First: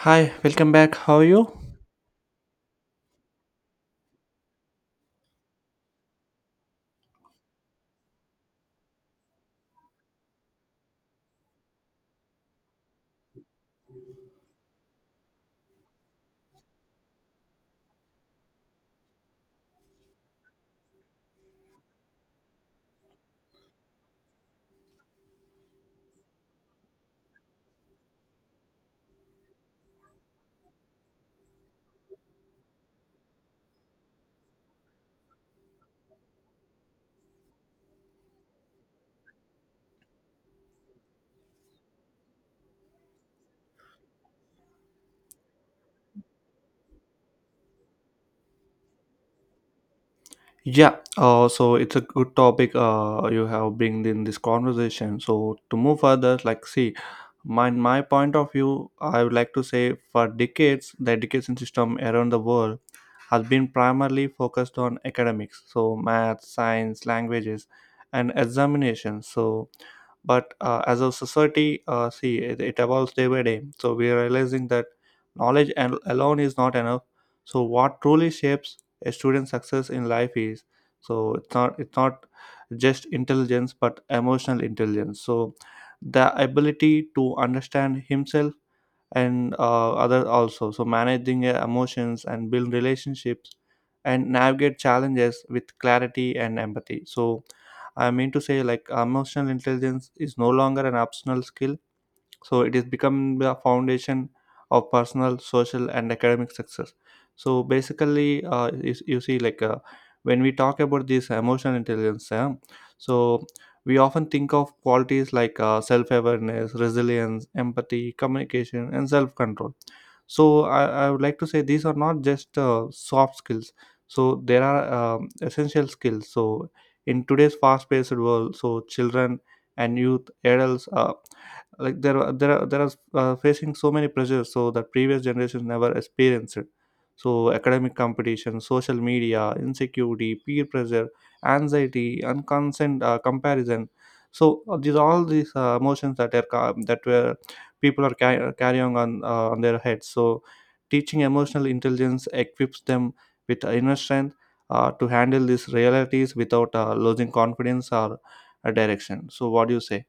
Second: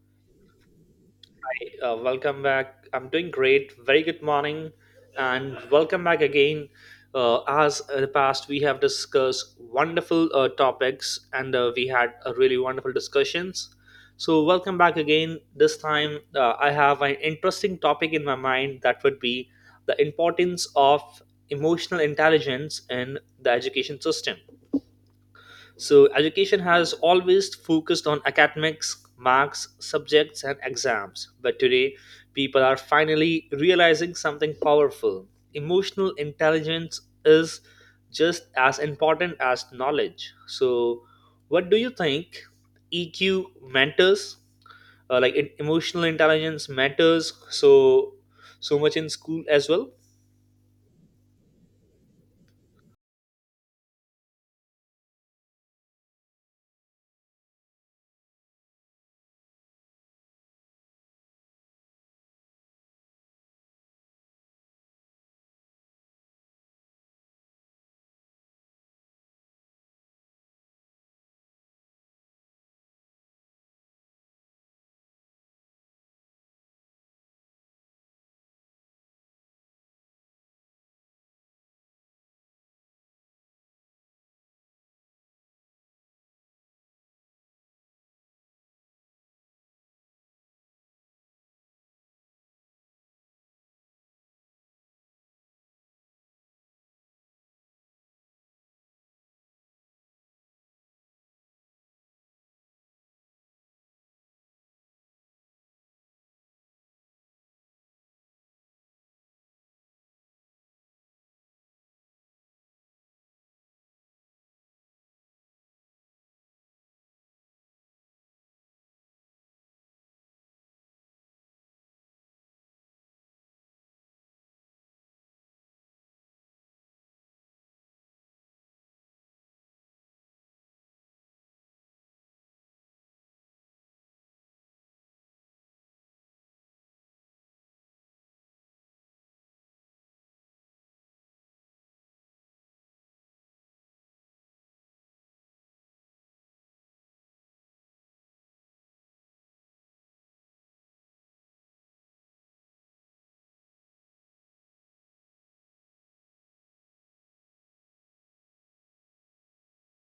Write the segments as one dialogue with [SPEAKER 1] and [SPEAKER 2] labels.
[SPEAKER 1] Hi, welcome back. How are you?
[SPEAKER 2] Great. Welcome back. I'm doing great. Very good morning, and welcome back again. As in the past, we have discussed wonderful topics, and we had a really wonderful discussions. So, welcome back again. This time, I have an interesting topic in my mind that would be the importance of emotional intelligence in the education system. So, education has always focused on academics, marks, subjects, and exams. But today, people are finally realizing something powerful. Emotional intelligence is just as important as knowledge. So, what do you think EQ matters? Emotional intelligence matters so much in school as well.
[SPEAKER 1] Yeah, so it's a good topic you have bring in this conversation. So to move further, like see, my point of view, I would like to say for decades, the education system around the world has been primarily focused on academics, so math, science, languages, and examinations. But as a society, see, it evolves day by day. So we are realizing that knowledge alone is not enough. So what truly shapes a student's success in life is, it's not just intelligence but emotional intelligence. So the ability to understand himself and other also, so managing emotions and build relationships and navigate challenges with clarity and empathy. So I mean to say, like, emotional intelligence is no longer an optional skill, so it has become the foundation of personal, social and academic success. So basically you see like, when we talk about this emotional intelligence, so we often think of qualities like self-awareness, resilience, empathy, communication and self-control. So I would like to say these are not just soft skills, so there are essential skills. So in today's fast-paced world, so children and youth adults, like there are there are there are facing so many pressures so that previous generations never experienced. So academic competition, social media insecurity, peer pressure, anxiety and consent comparison. So these emotions that are ca- that were people are carrying on their heads, so teaching emotional intelligence equips them with inner strength to handle these realities without losing confidence or direction. So what do you say?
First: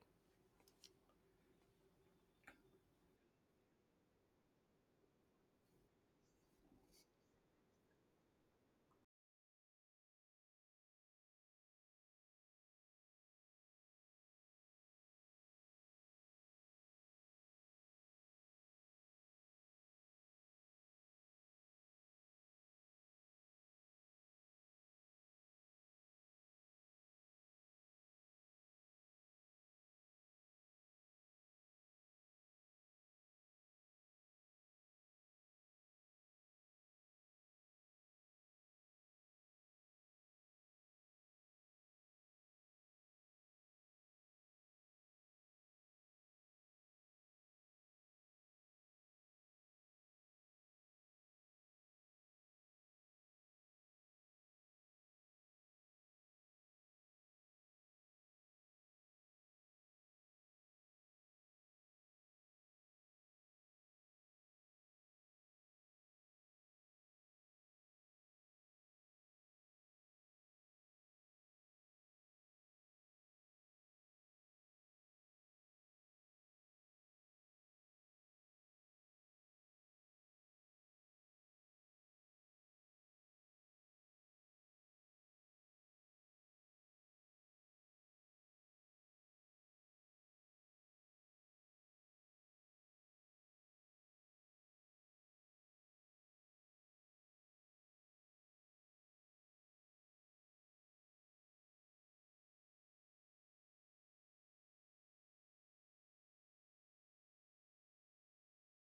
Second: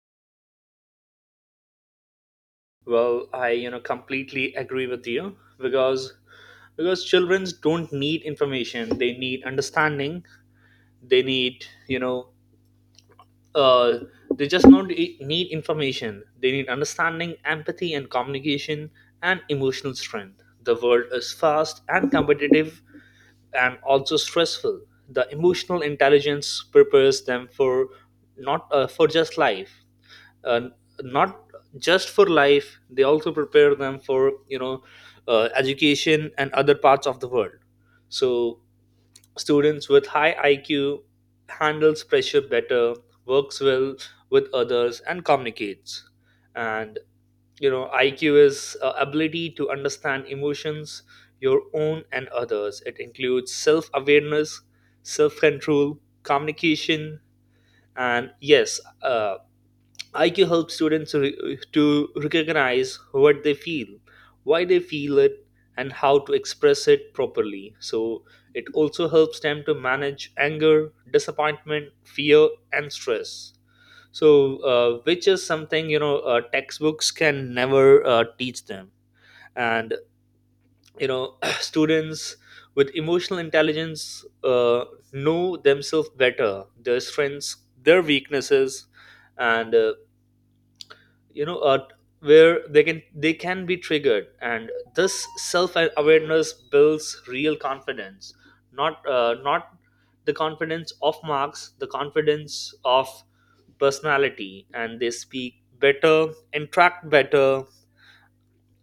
[SPEAKER 2] Well, I you know completely agree with you because children don't need information; they need understanding. They need you know uh, they just don't e- need information. They need understanding, empathy, and communication, and emotional strength. The world is fast and competitive, and also stressful. The emotional intelligence prepares them for not for just life. Uh, not just for life, they also prepare them for education and other parts of the world. So students with high IQ handles pressure better, works well with others and communicates. And you know, IQ is ability to understand emotions, your own and others. It includes self awareness, self control, communication, and yes. IQ helps students re- to recognize what they feel, why they feel it, and how to express it properly. So, it also helps them to manage anger, disappointment, fear, and stress. So, which is something textbooks can never teach them. And you know, students with emotional intelligence know themselves better, their strengths, their weaknesses, and you know uh, where they can be triggered. And this self awareness builds real confidence, not the confidence of marks, the confidence of personality. And they speak better, interact better,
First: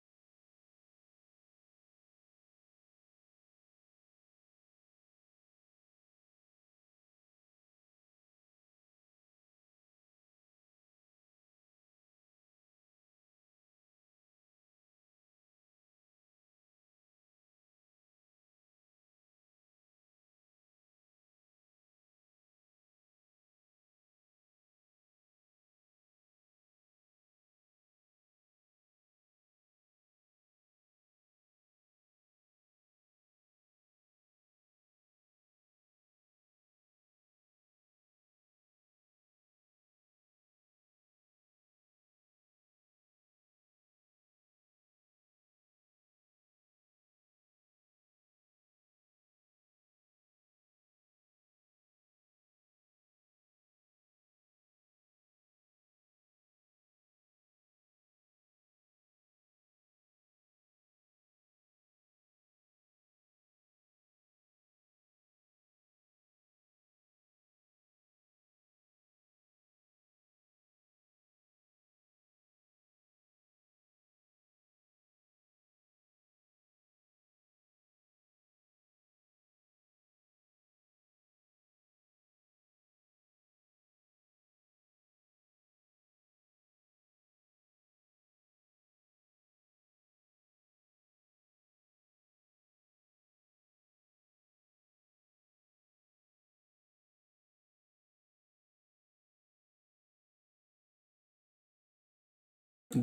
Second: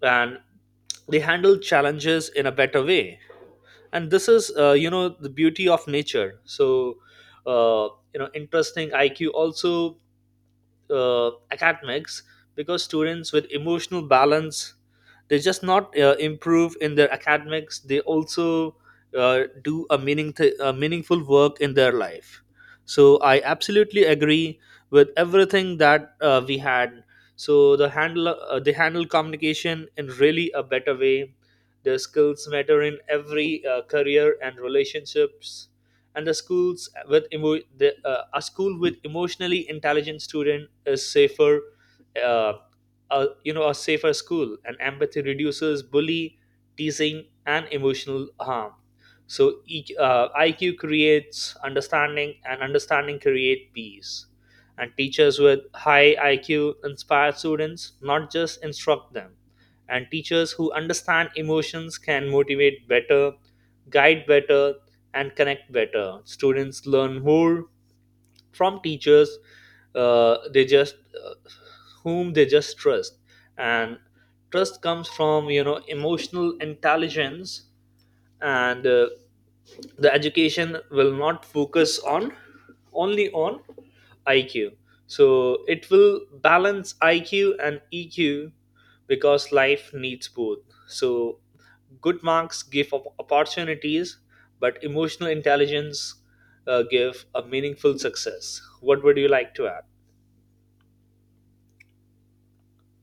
[SPEAKER 2] and they handle challenges in a better way. And this is you know, the beauty of nature. So you know, interesting IQ also academics, because students with emotional balance, they just not improve in their academics, they also do a meaningful work in their life. So I absolutely agree with everything that we had. So they handle communication in really a better way. Their skills matter in every career and relationships. And the schools with a school with emotionally intelligent student is safer, uh, a, you know a safer school. And empathy reduces bully, teasing, and emotional harm. So E- Q IQ creates understanding, and understanding create peace. And teachers with high IQ inspire students, not just instruct them. And teachers who understand emotions can motivate better, guide better, and connect better. Students learn more from teachers they just uh, whom they just trust, and trust comes from you know emotional intelligence, and the education will not focus on only on IQ. So it will balance IQ and EQ, because life needs both. So good marks give op- opportunities, but emotional intelligence give a meaningful success. What would you like to add?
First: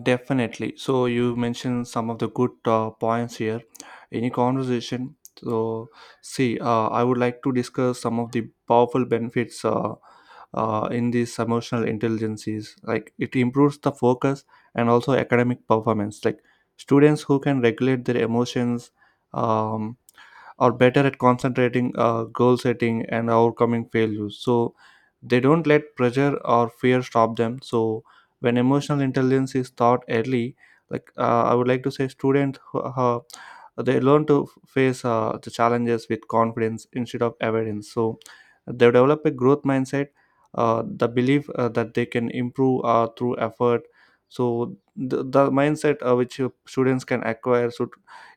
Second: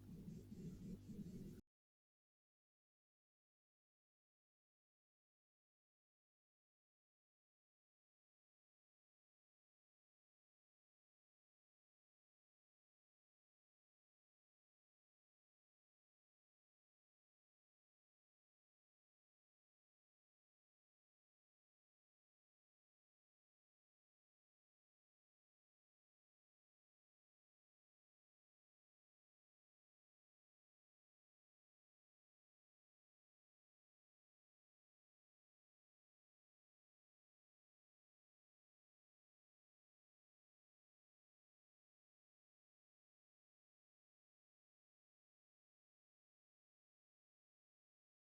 [SPEAKER 1] Definitely. So you mentioned some of the good points here. Any conversation? So see, I would like to discuss some of the powerful benefits in these emotional intelligences. Like, it improves the focus and also academic performance. Like, students who can regulate their emotions um, are better at concentrating, goal setting, and overcoming failures. So they don't let pressure or fear stop them. So when emotional intelligence is taught early, like, I would like to say students uh, they learn to face the challenges with confidence instead of avoidance. So they develop a growth mindset, the belief that they can improve through effort. So the mindset which students can acquire should,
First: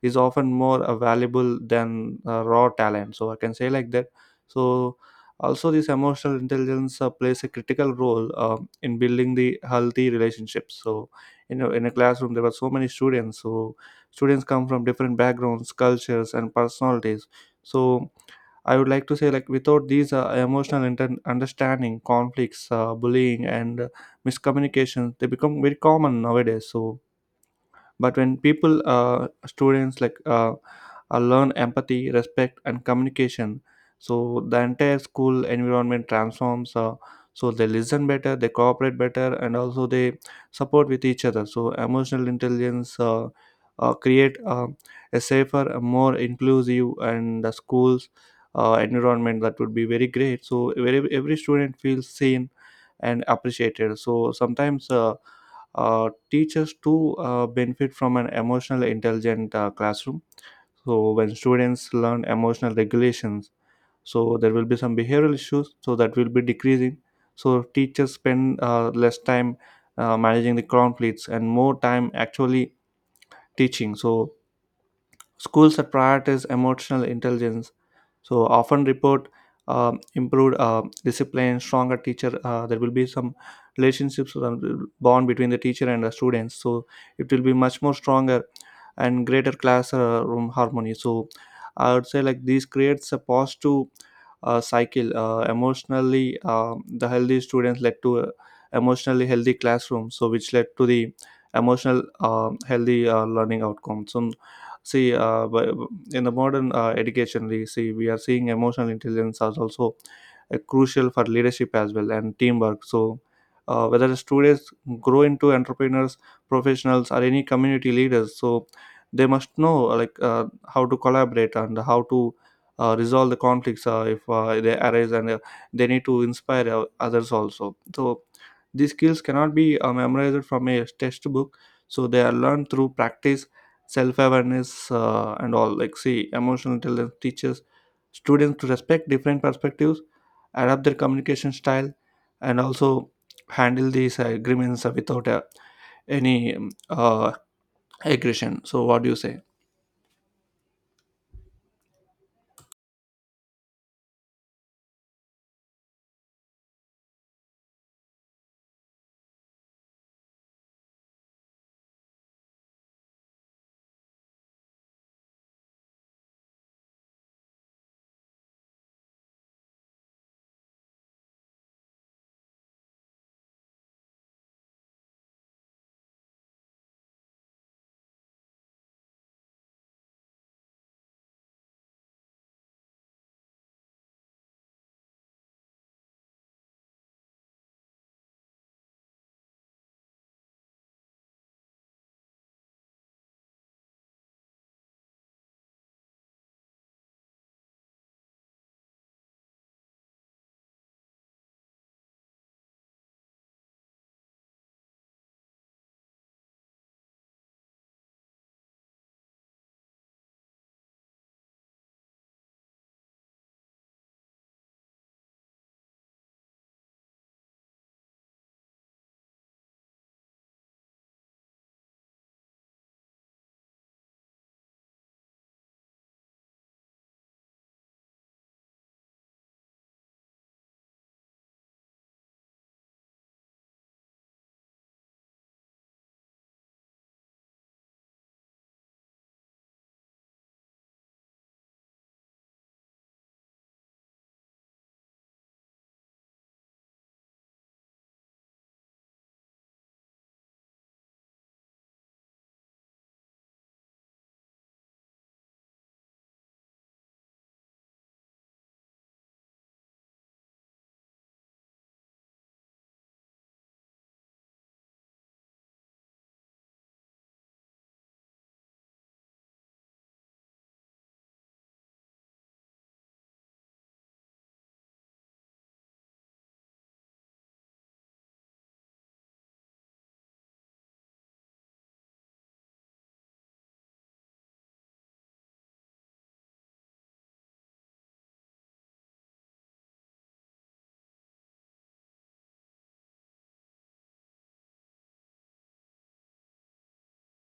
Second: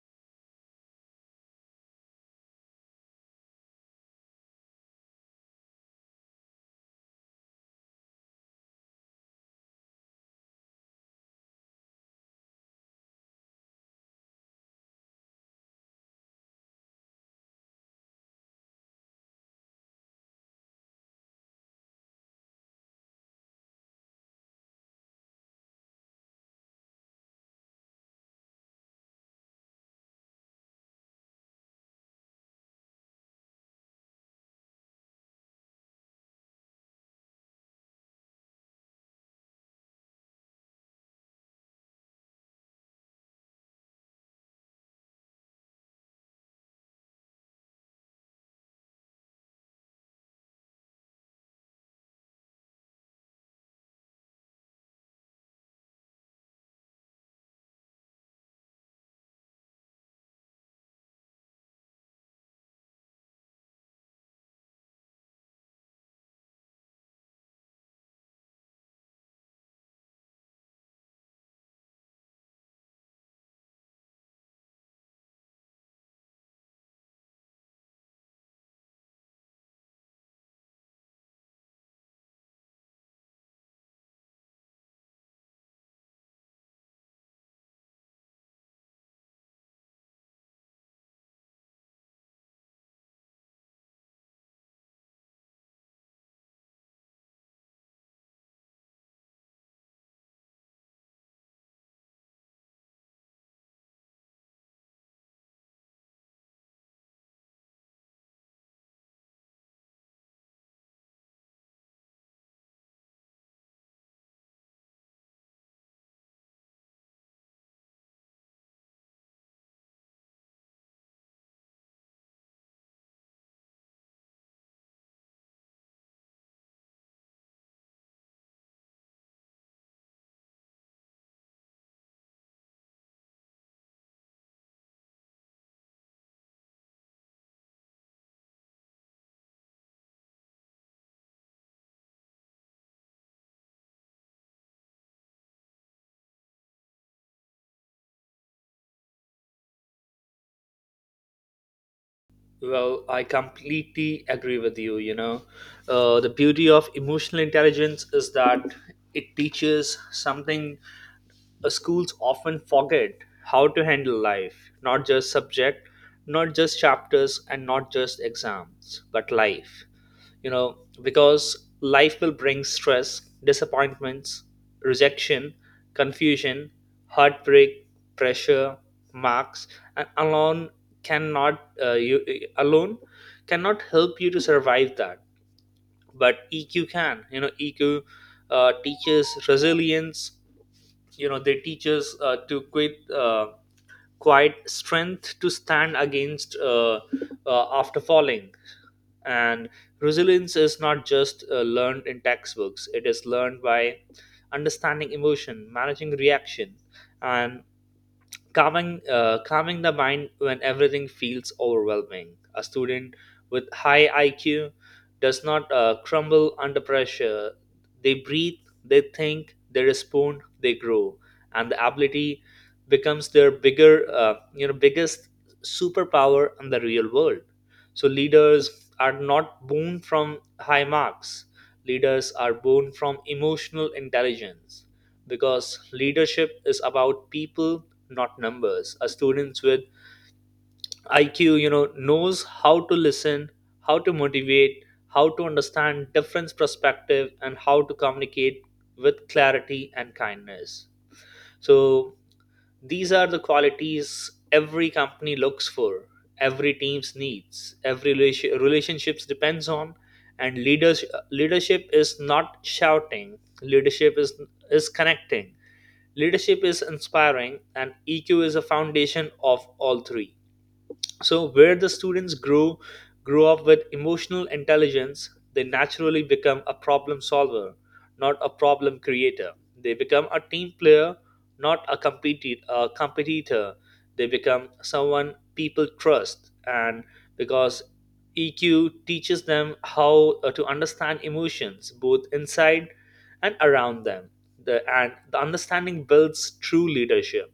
[SPEAKER 1] is often more valuable than raw talent, so I can say like that. So also, this emotional intelligence plays a critical role in building the healthy relationships. So, you know, in a classroom, there were so many students. So, students come from different backgrounds, cultures, and personalities. So, I would like to say, like, without these emotional understanding, conflicts, bullying, and miscommunication, they become very common nowadays. So, but when people students like, learn empathy, respect and communication, so the entire school environment transforms, so they listen better, they cooperate better and also they support with each other. So emotional intelligence create a safer, a more inclusive and the schools environment that would be very great, so every student feels seen and appreciated. So sometimes, teachers too benefit from an emotional intelligent classroom. So when students learn emotional regulations, so there will be some behavioral issues, so that will be decreasing. So teachers spend less time managing the conflicts and more time actually teaching. So schools that prioritize emotional intelligence so often report improved discipline, stronger teacher. There will be some relationships, bond between the teacher and the students. So it will be much more stronger and greater classroom harmony. So I would say, like, this creates a positive cycle. Emotionally, the healthy students led to a emotionally healthy classroom. So which led to the emotional healthy learning outcomes. So see, in the modern education, we see we are seeing emotional intelligence as also crucial for leadership as well and teamwork. So, whether the students grow into entrepreneurs, professionals, or any community leaders, so they must know, like, how to collaborate and how to resolve the conflicts if they arise, and they need to inspire others also. So, these skills cannot be memorized from a textbook. So they are learned through practice, self-awareness and all. Like, see, emotional intelligence teaches students to respect different perspectives, adapt their communication style, and also handle these agreements without any aggression. So what do you say?
[SPEAKER 2] Well, I completely agree with you. You know, the beauty of emotional intelligence is that it teaches something schools often forget: how to handle life, not just subject, not just chapters, and not just exams, but life. You know, because life will bring stress, disappointments, rejection, confusion, heartbreak, pressure, marks, and alone cannot you alone cannot help you to survive that. But EQ can, you know. EQ teaches resilience. You know, they teach us to quit quiet strength, to stand against after falling. And resilience is not just learned in textbooks, it is learned by understanding emotion, managing reaction, and calming the mind when everything feels overwhelming. A student with high IQ does not crumble under pressure. They breathe, they think, they respond, they grow. And the ability becomes their bigger you know biggest superpower in the real world. So leaders are not born from high marks, leaders are born from emotional intelligence, because leadership is about people, not numbers. A students with IQ, you know, knows how to listen, how to motivate, how to understand different perspective, and how to communicate with clarity and kindness. So these are the qualities every company looks for, every team's needs, every relationships depends on. And leaders, leadership is not shouting, leadership is connecting. Leadership is inspiring, and EQ is a foundation of all three. So where the students grow up with emotional intelligence, they naturally become a problem solver, not a problem creator. They become a team player, not a a competitor. They become someone people trust. And because EQ teaches them how to understand emotions both inside and around them, the understanding builds true leadership.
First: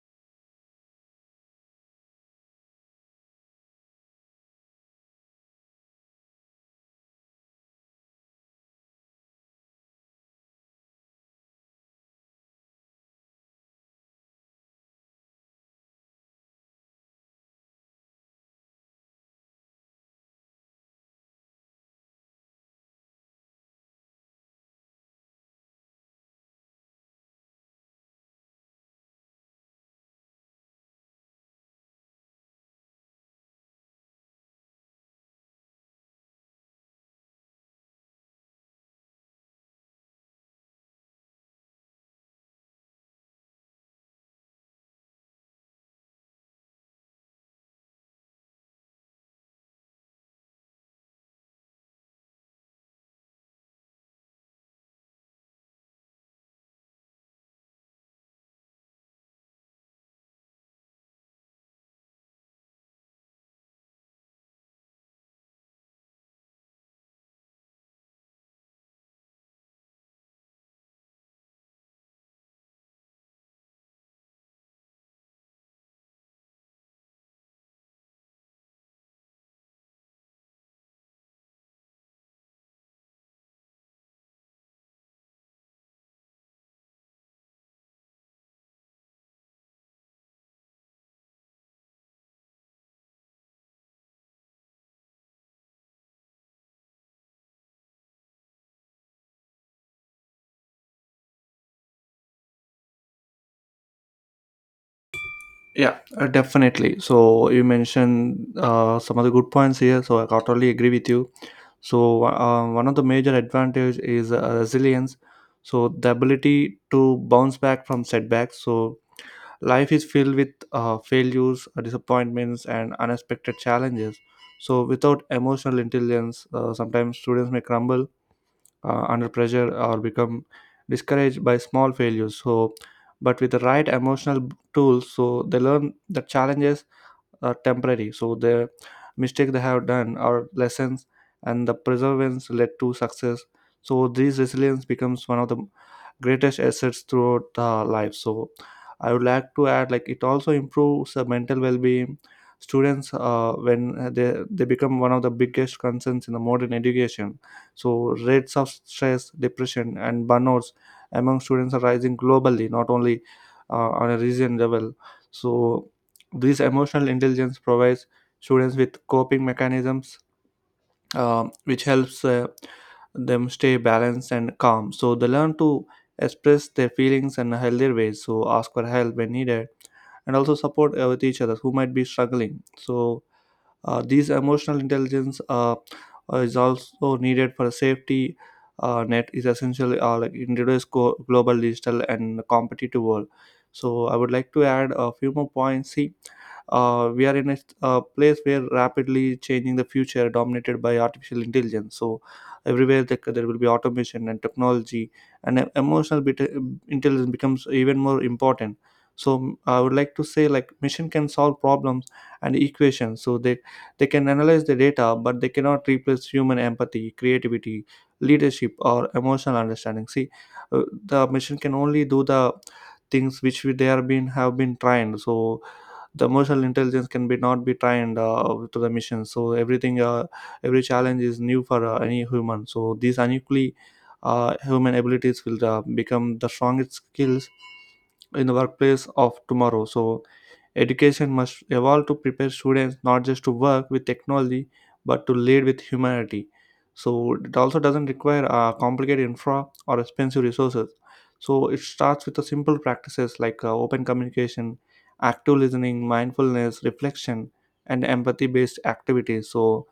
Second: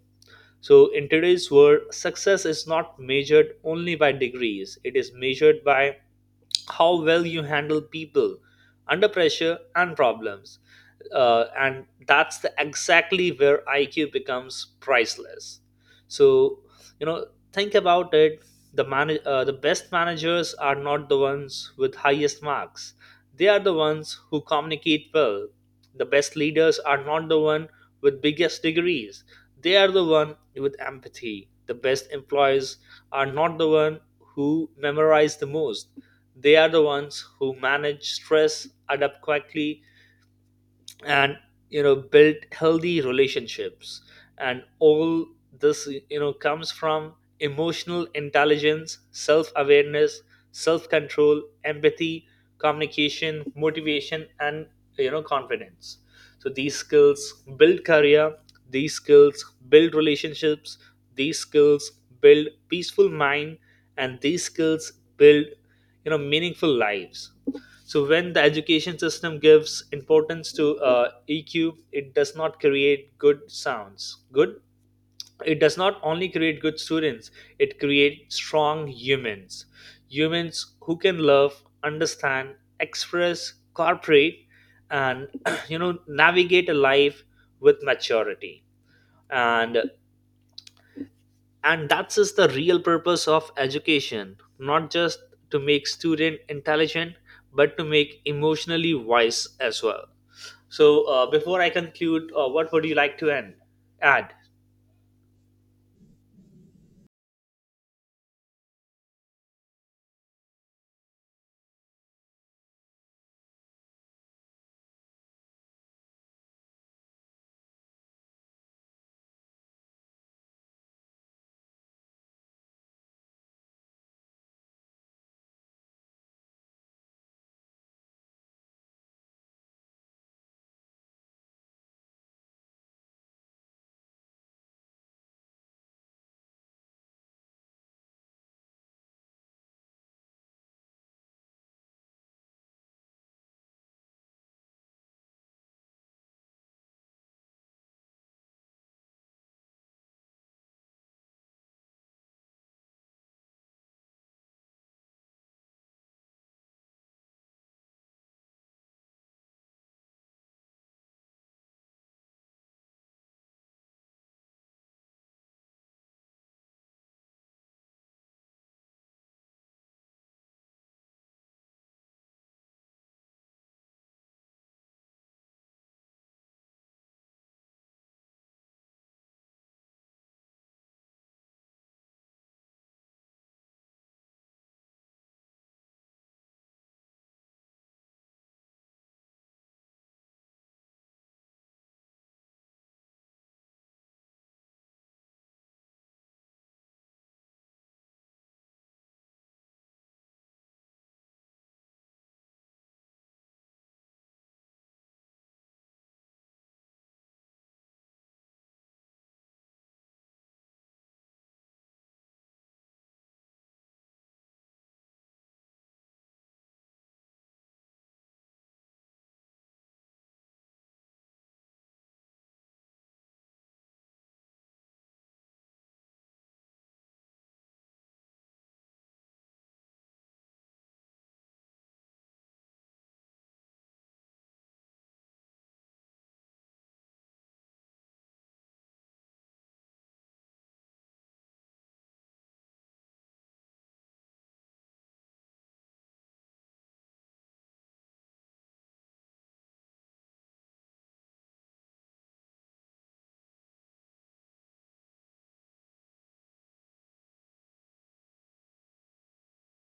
[SPEAKER 2] So, in today's world, success is not measured only by degrees, it is measured by how well you handle people under pressure and problems, and that's the exactly where IQ becomes priceless. So you know, think about it. The best managers are not the ones with highest marks. They are the ones who communicate well. The best leaders are not the one with biggest degrees. They are the one with empathy. The best employees are not the one who memorize the most. They are the ones who manage stress, adapt quickly, and you know, build healthy relationships. And all this you know comes from emotional intelligence, self awareness, self control, empathy, communication, motivation, and you know, confidence. So these skills build career, these skills build relationships, these skills build peaceful mind, and these skills build you know, meaningful lives. So when the education system gives importance to EQ, it does not create good sounds. Good. It does not only create good students; it creates strong humans. Humans who can love, understand, express, cooperate, and you know, navigate a life with maturity. And that's is the real purpose of education, not just to make student intelligent, but to make emotionally wise as well. So before I conclude, what would you like to end add?
[SPEAKER 1] Yeah, definitely. So you mentioned some of the good points here, so I totally agree with you. So one of the major advantage is resilience, so the ability to bounce back from setbacks. So life is filled with failures, disappointments, and unexpected challenges. So, without emotional intelligence, sometimes students may crumble under pressure or become discouraged by small failures. So, but with the right emotional tools, so they learn that challenges are temporary, so the mistake they have done are lessons and the perseverance led to success. So this resilience becomes one of the greatest assets throughout the life. So I would like to add, like, it also improves the mental well-being students when they become one of the biggest concerns in the modern education. So rates of stress, depression and burnouts among students are rising globally, not only on a region level. So this emotional intelligence provides students with coping mechanisms, which helps them stay balanced and calm. So they learn to express their feelings in a healthier ways. So ask for help when needed, and also support with each other who might be struggling. So these emotional intelligence is also needed for safety, net is essential, like in today's global digital and competitive world. So I would like to add a few more points. See, we are in a place where rapidly changing the future dominated by artificial intelligence. So everywhere there will be automation and technology, and emotional intelligence becomes even more important. So I would like to say, like, machine can solve problems and equations, so they can analyze the data, but they cannot replace human empathy, creativity, leadership, or emotional understanding. See, the machine can only do the things which they are being have been trained. So the emotional intelligence can be not be trained to the machine. So everything, every challenge is new for any human. So these unequally human abilities will become the strongest skills in the workplace of tomorrow. So, education must evolve to prepare students not just to work with technology but to lead with humanity. So, it also doesn't require complicated infra or expensive resources. So, it starts with the simple practices like open communication, active listening, mindfulness, reflection, and empathy based activities. So,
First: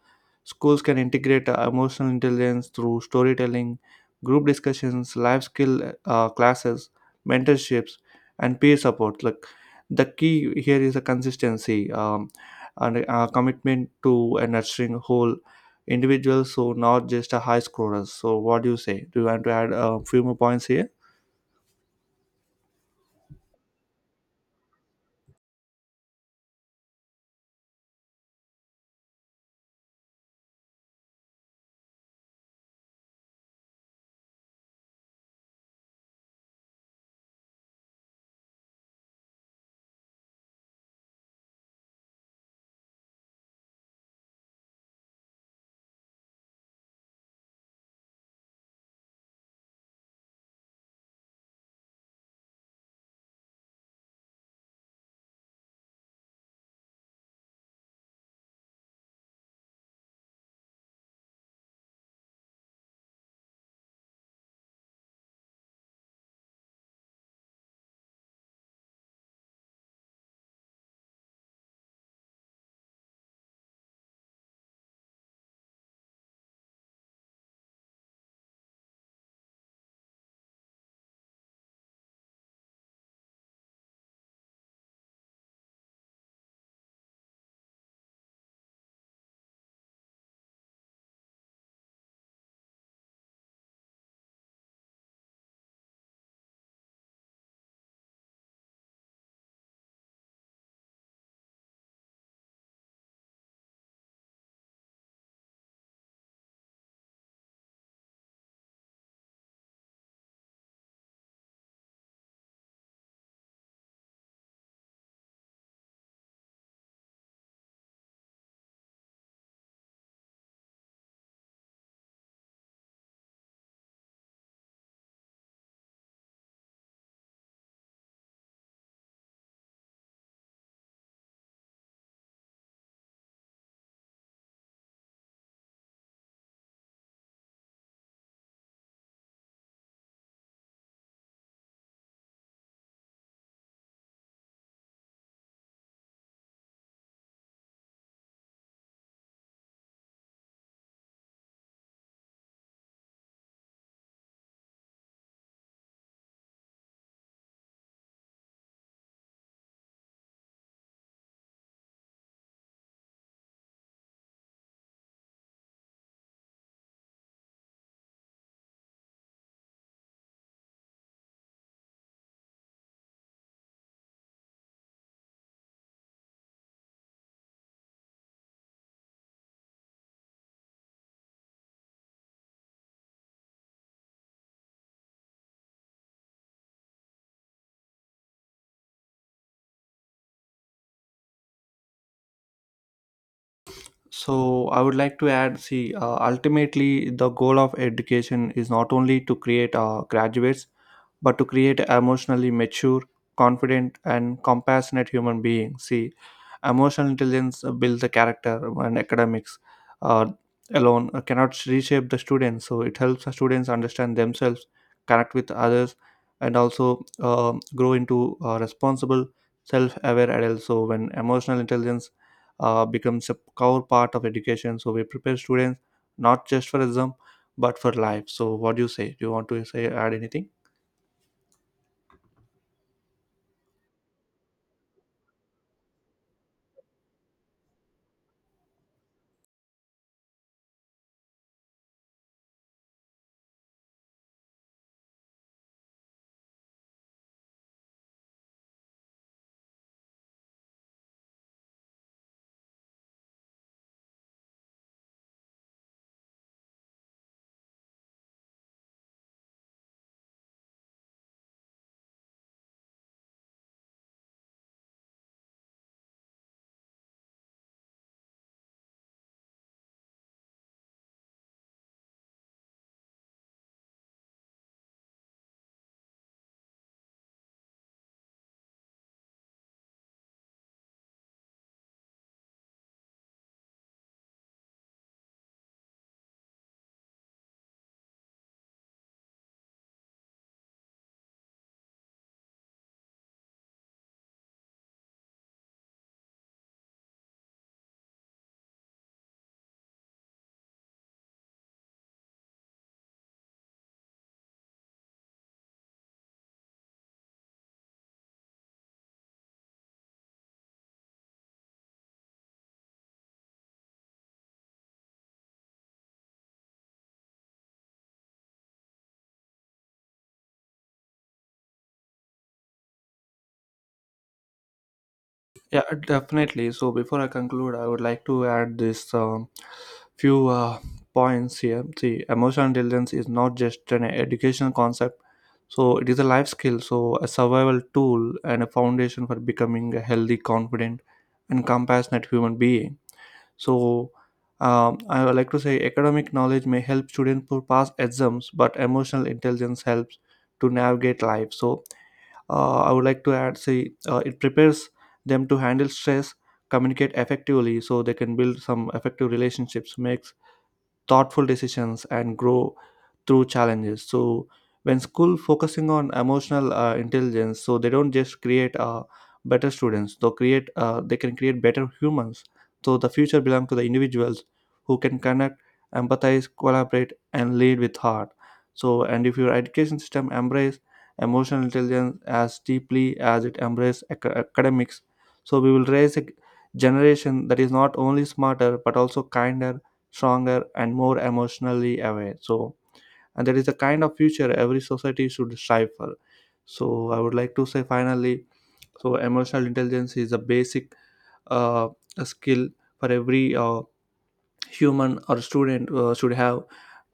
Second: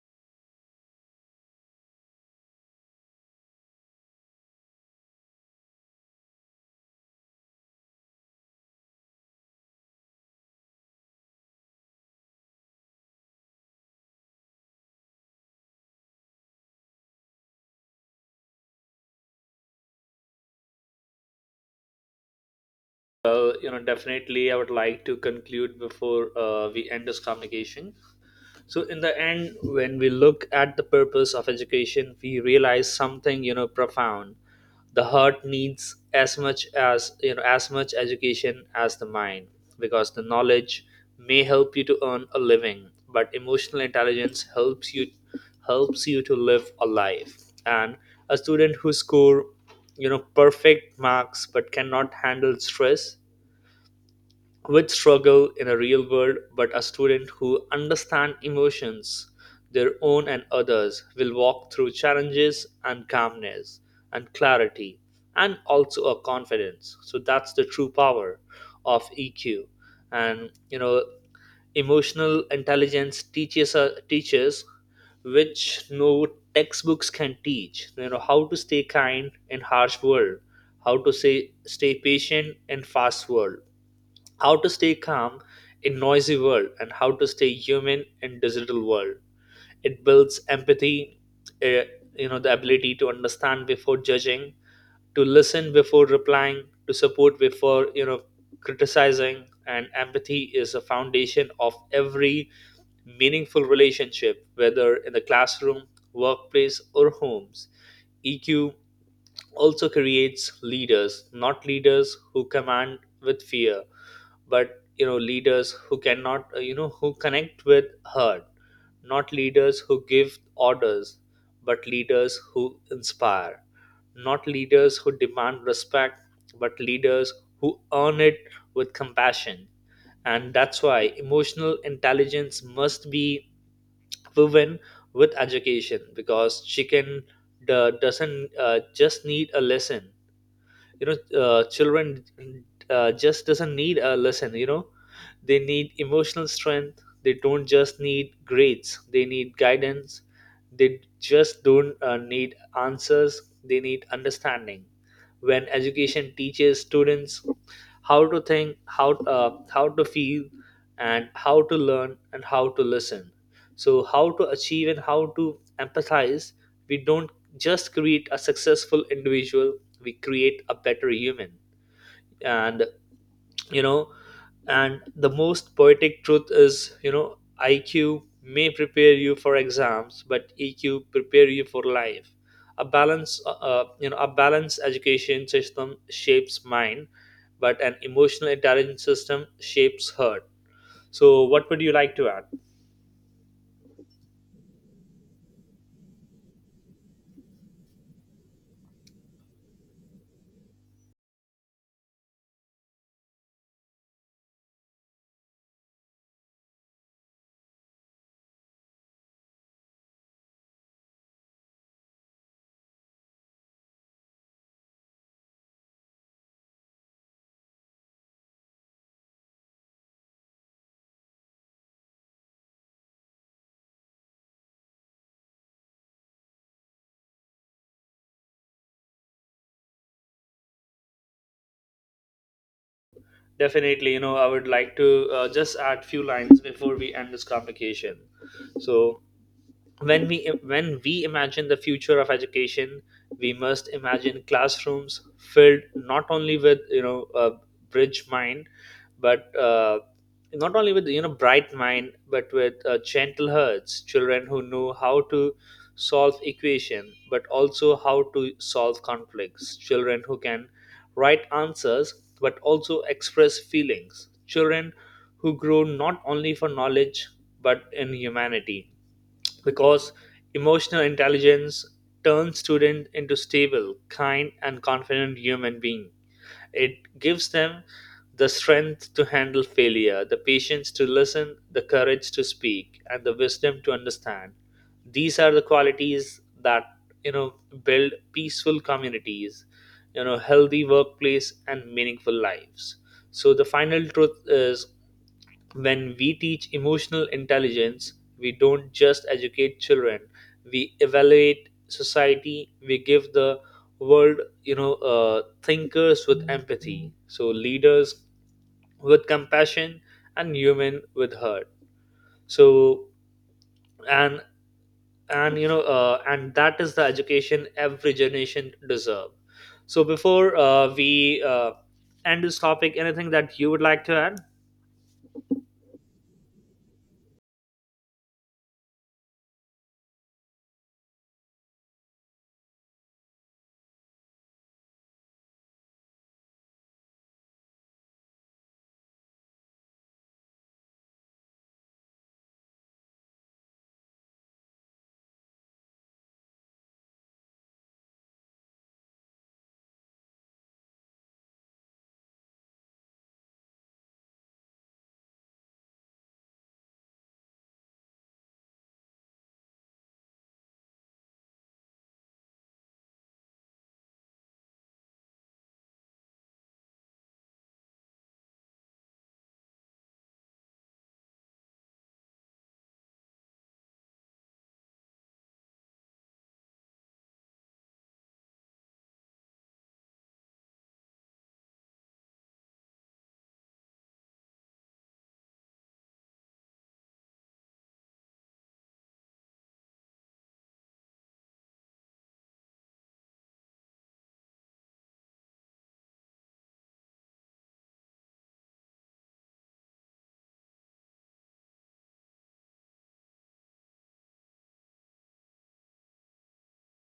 [SPEAKER 1] schools can integrate emotional intelligence through storytelling, group discussions, life skill classes, mentorships and peer support. Like, the key here is a consistency and a commitment to a nurturing whole individuals, so not just a high scorers. So what do you say? Do you want to add a few more points here?
[SPEAKER 2] Well, you know, definitely I would like to conclude before we end this communication. So in the end, when we look at the purpose of education, we realize something you know, profound. The heart needs as much as you know, as much education as the mind. Because the knowledge may help you to earn a living, but emotional intelligence helps you to live a life. And a student who score, you know, perfect marks but cannot handle stress, which struggle in a real world. But a student who understands emotions, their own and others, will walk through challenges and calmness and clarity, and also a confidence. So that's the true power of EQ. And you know, emotional intelligence teaches which no textbooks can teach, you know, how to stay kind in harsh world, how to say stay patient in fast world, how to stay calm in noisy world, and how to stay human in digital world. It builds empathy, eh, you know, the ability to understand before judging, to listen before replying, to support before you know, criticizing. And empathy is a foundation of every meaningful relationship, whether in the classroom, workplace, or homes. EQ also creates leaders, not leaders who command with fear, but you know, leaders who cannot you know, who connect with her, not leaders who give orders but leaders who inspire, not leaders who demand respect but leaders who earn it with compassion. And that's why emotional intelligence must be woven with education, because chicken doesn't just need a lesson, you know, children just doesn't need a lesson, you know, they need emotional strength. They don't just need grades, they need guidance. They just don't need answers, they need understanding. When education teaches students how to think, how to feel, and how to learn, and how to listen, so how to achieve and how to empathize, we don't just create a successful individual, we create a better human. And you know, and the most poetic truth is you know, IQ may prepare you for exams, but EQ prepare you for life. A balanced education system shapes mind, but an emotional intelligence system shapes heart. So what would you like to add?
[SPEAKER 1] So I would like to add, see, ultimately the goal of education is not only to create graduates, but to create emotionally mature, confident, and compassionate human beings. See, emotional intelligence builds the character, and academics uh, alone cannot reshape the students. So it helps the students understand themselves, connect with others, and also grow into responsible, self-aware adults. So when emotional intelligence becomes a core part of education. So we prepare students not just for exam but for life. So what do you say? Do you want to say add anything?
[SPEAKER 2] Definitely, you know, I would like to just add few lines before we end this conversation. So when we when we imagine the future of education, we must imagine classrooms filled not only with you know, a bridge mind but not only with you know, bright mind, but with gentle hearts, children who know how to solve equation but also how to solve conflicts, children who can write answers but also express feelings, children who grow not only for knowledge but in humanity. Because emotional intelligence turns students into stable, kind, and confident human beings. It gives them the strength to handle failure, the patience to listen, the courage to speak, and the wisdom to understand. These are the qualities that you know, build peaceful communities, you know, healthy workplace, and meaningful lives. So the final truth is when we teach emotional intelligence, we don't just educate children, we evaluate society, we give the world, you know, thinkers with empathy. So, leaders with compassion and human with heart. So, and and you know, and that is the education every generation deserve. So, before we end this topic, anything that you would like to add?
[SPEAKER 1] Yeah, definitely. So before I conclude, I would like to add this few points here. See, emotional intelligence is not just an educational concept. So it is a life skill, so a survival tool and a foundation for becoming a healthy, confident, and compassionate human being. So I would like to say academic knowledge may help students to pass exams, but emotional intelligence helps to navigate life. So I would like to add, say, it prepares them to handle stress, communicate effectively, so they can build some effective relationships, makes thoughtful decisions and grow through challenges. So when school focusing on emotional intelligence, so they don't just create better students, they can create better humans. So the future belongs to the individuals who can connect, empathize, collaborate and lead with heart. So and if your education system embrace emotional intelligence as deeply as it embrace academics, so we will raise a generation that is not only smarter but also kinder, stronger and more emotionally aware. So and that is the kind of future every society should strive for. So I would like to say finally, so emotional intelligence is a basic uh, a skill for every human or student should have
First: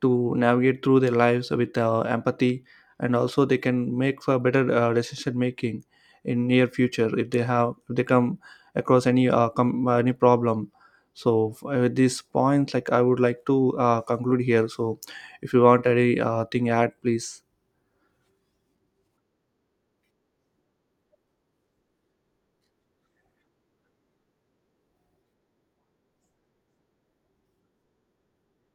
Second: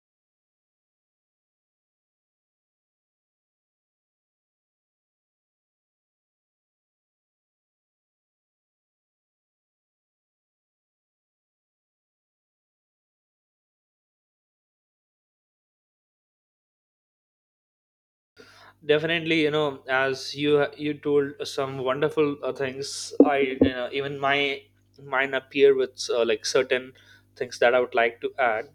[SPEAKER 1] to navigate through their lives with empathy, and also they can make for better decision making in near future if they have, if they come across any problem. So with these points, like, I would like to conclude here. So if you want any thing add, please.
[SPEAKER 2] Definitely, you know, as you told some wonderful things, I you know, even my mine appear with like certain things that I would like to add.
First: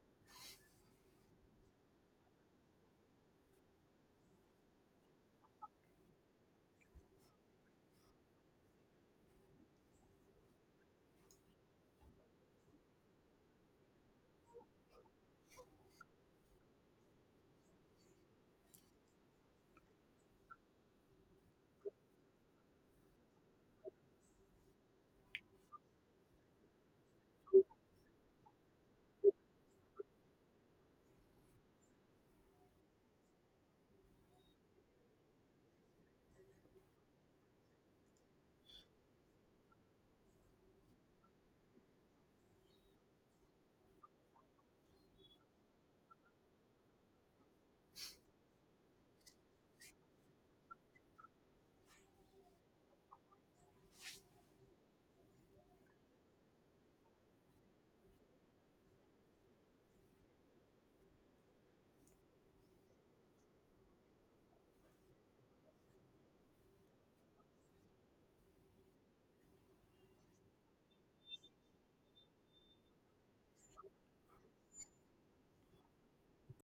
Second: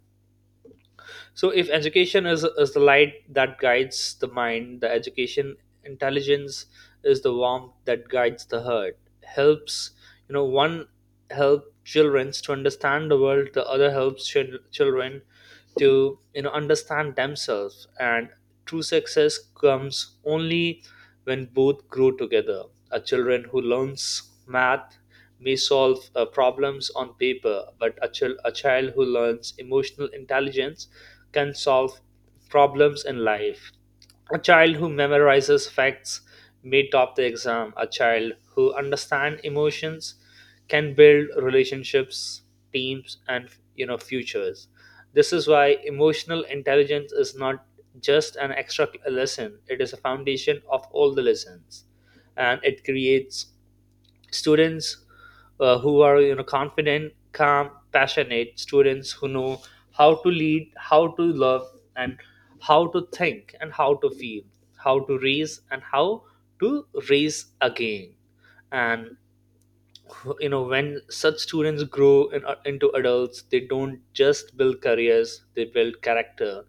[SPEAKER 2] So if education is the light that guides the mind, the education intelligence is the warmth that guides the heart. Helps, you know, one help children to understand the world, the other helps children to you know, understand themselves. And true success comes only when both grow together. A children who learns math may solve problems on paper, but a child who learns emotional intelligence can solve problems in life. A child who memorizes facts may top the exam. A child who understands emotions can build relationships, teams, and you know, futures. This is why emotional intelligence is not just an extra lesson; it is a foundation of all the lessons. And it creates students who are you know, confident, calm, passionate students who know how to lead, how to love, and how to think, and how to feel, how to raise, and how to raise again. And you know, when such students grow into adults, they don't just build careers, they build character.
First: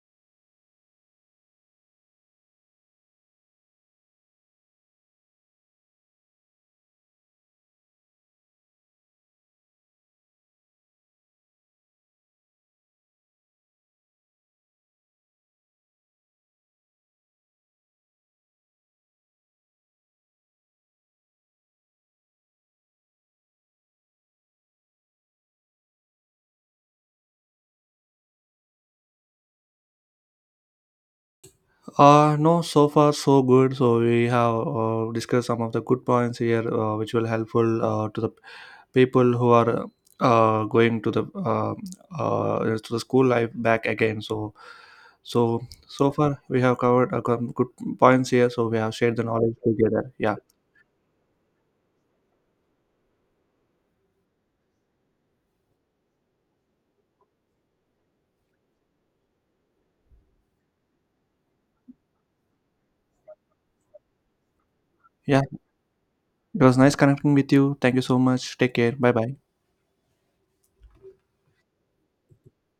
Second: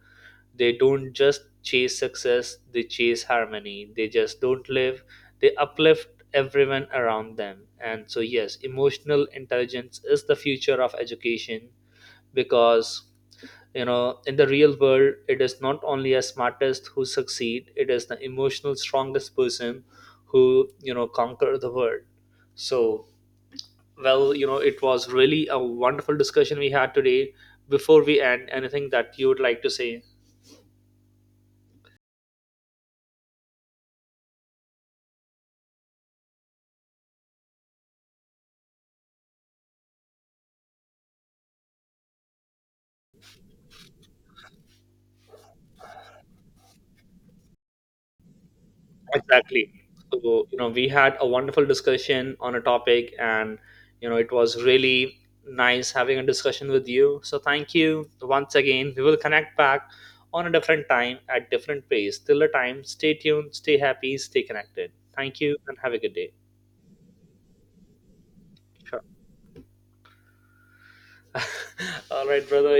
[SPEAKER 2] They don't just chase success, they chase harmony. They just don't live, they uplift everyone around them. And so yes, emotional intelligence is the future of education, because you know, in the real world, it is not only a smartest who succeed, it is the emotional strongest person who you know, conquer the world. So well, you know, it was really a wonderful discussion we had today. Before we end, anything that you would like to say?
[SPEAKER 1] No, so far so good. So we have discussed some of the good points here, which will helpful to the people who are going to the school life back again. So, so so far we have covered some good points here. So we have shared the knowledge
[SPEAKER 2] Exactly.
[SPEAKER 1] together. Yeah,
[SPEAKER 2] So, you know, we had a wonderful discussion on a topic, and, you know, it was really nice having a discussion with you. So, thank you once again. We will connect back on a different time at different pace. Till the time, stay tuned, stay happy, stay connected. Thank
[SPEAKER 1] yeah.
[SPEAKER 2] you, and have a good day.
[SPEAKER 1] It was nice connecting with you. Thank you so much. Take care.
[SPEAKER 2] Sure.
[SPEAKER 1] Bye bye.
[SPEAKER 2] All right, brother.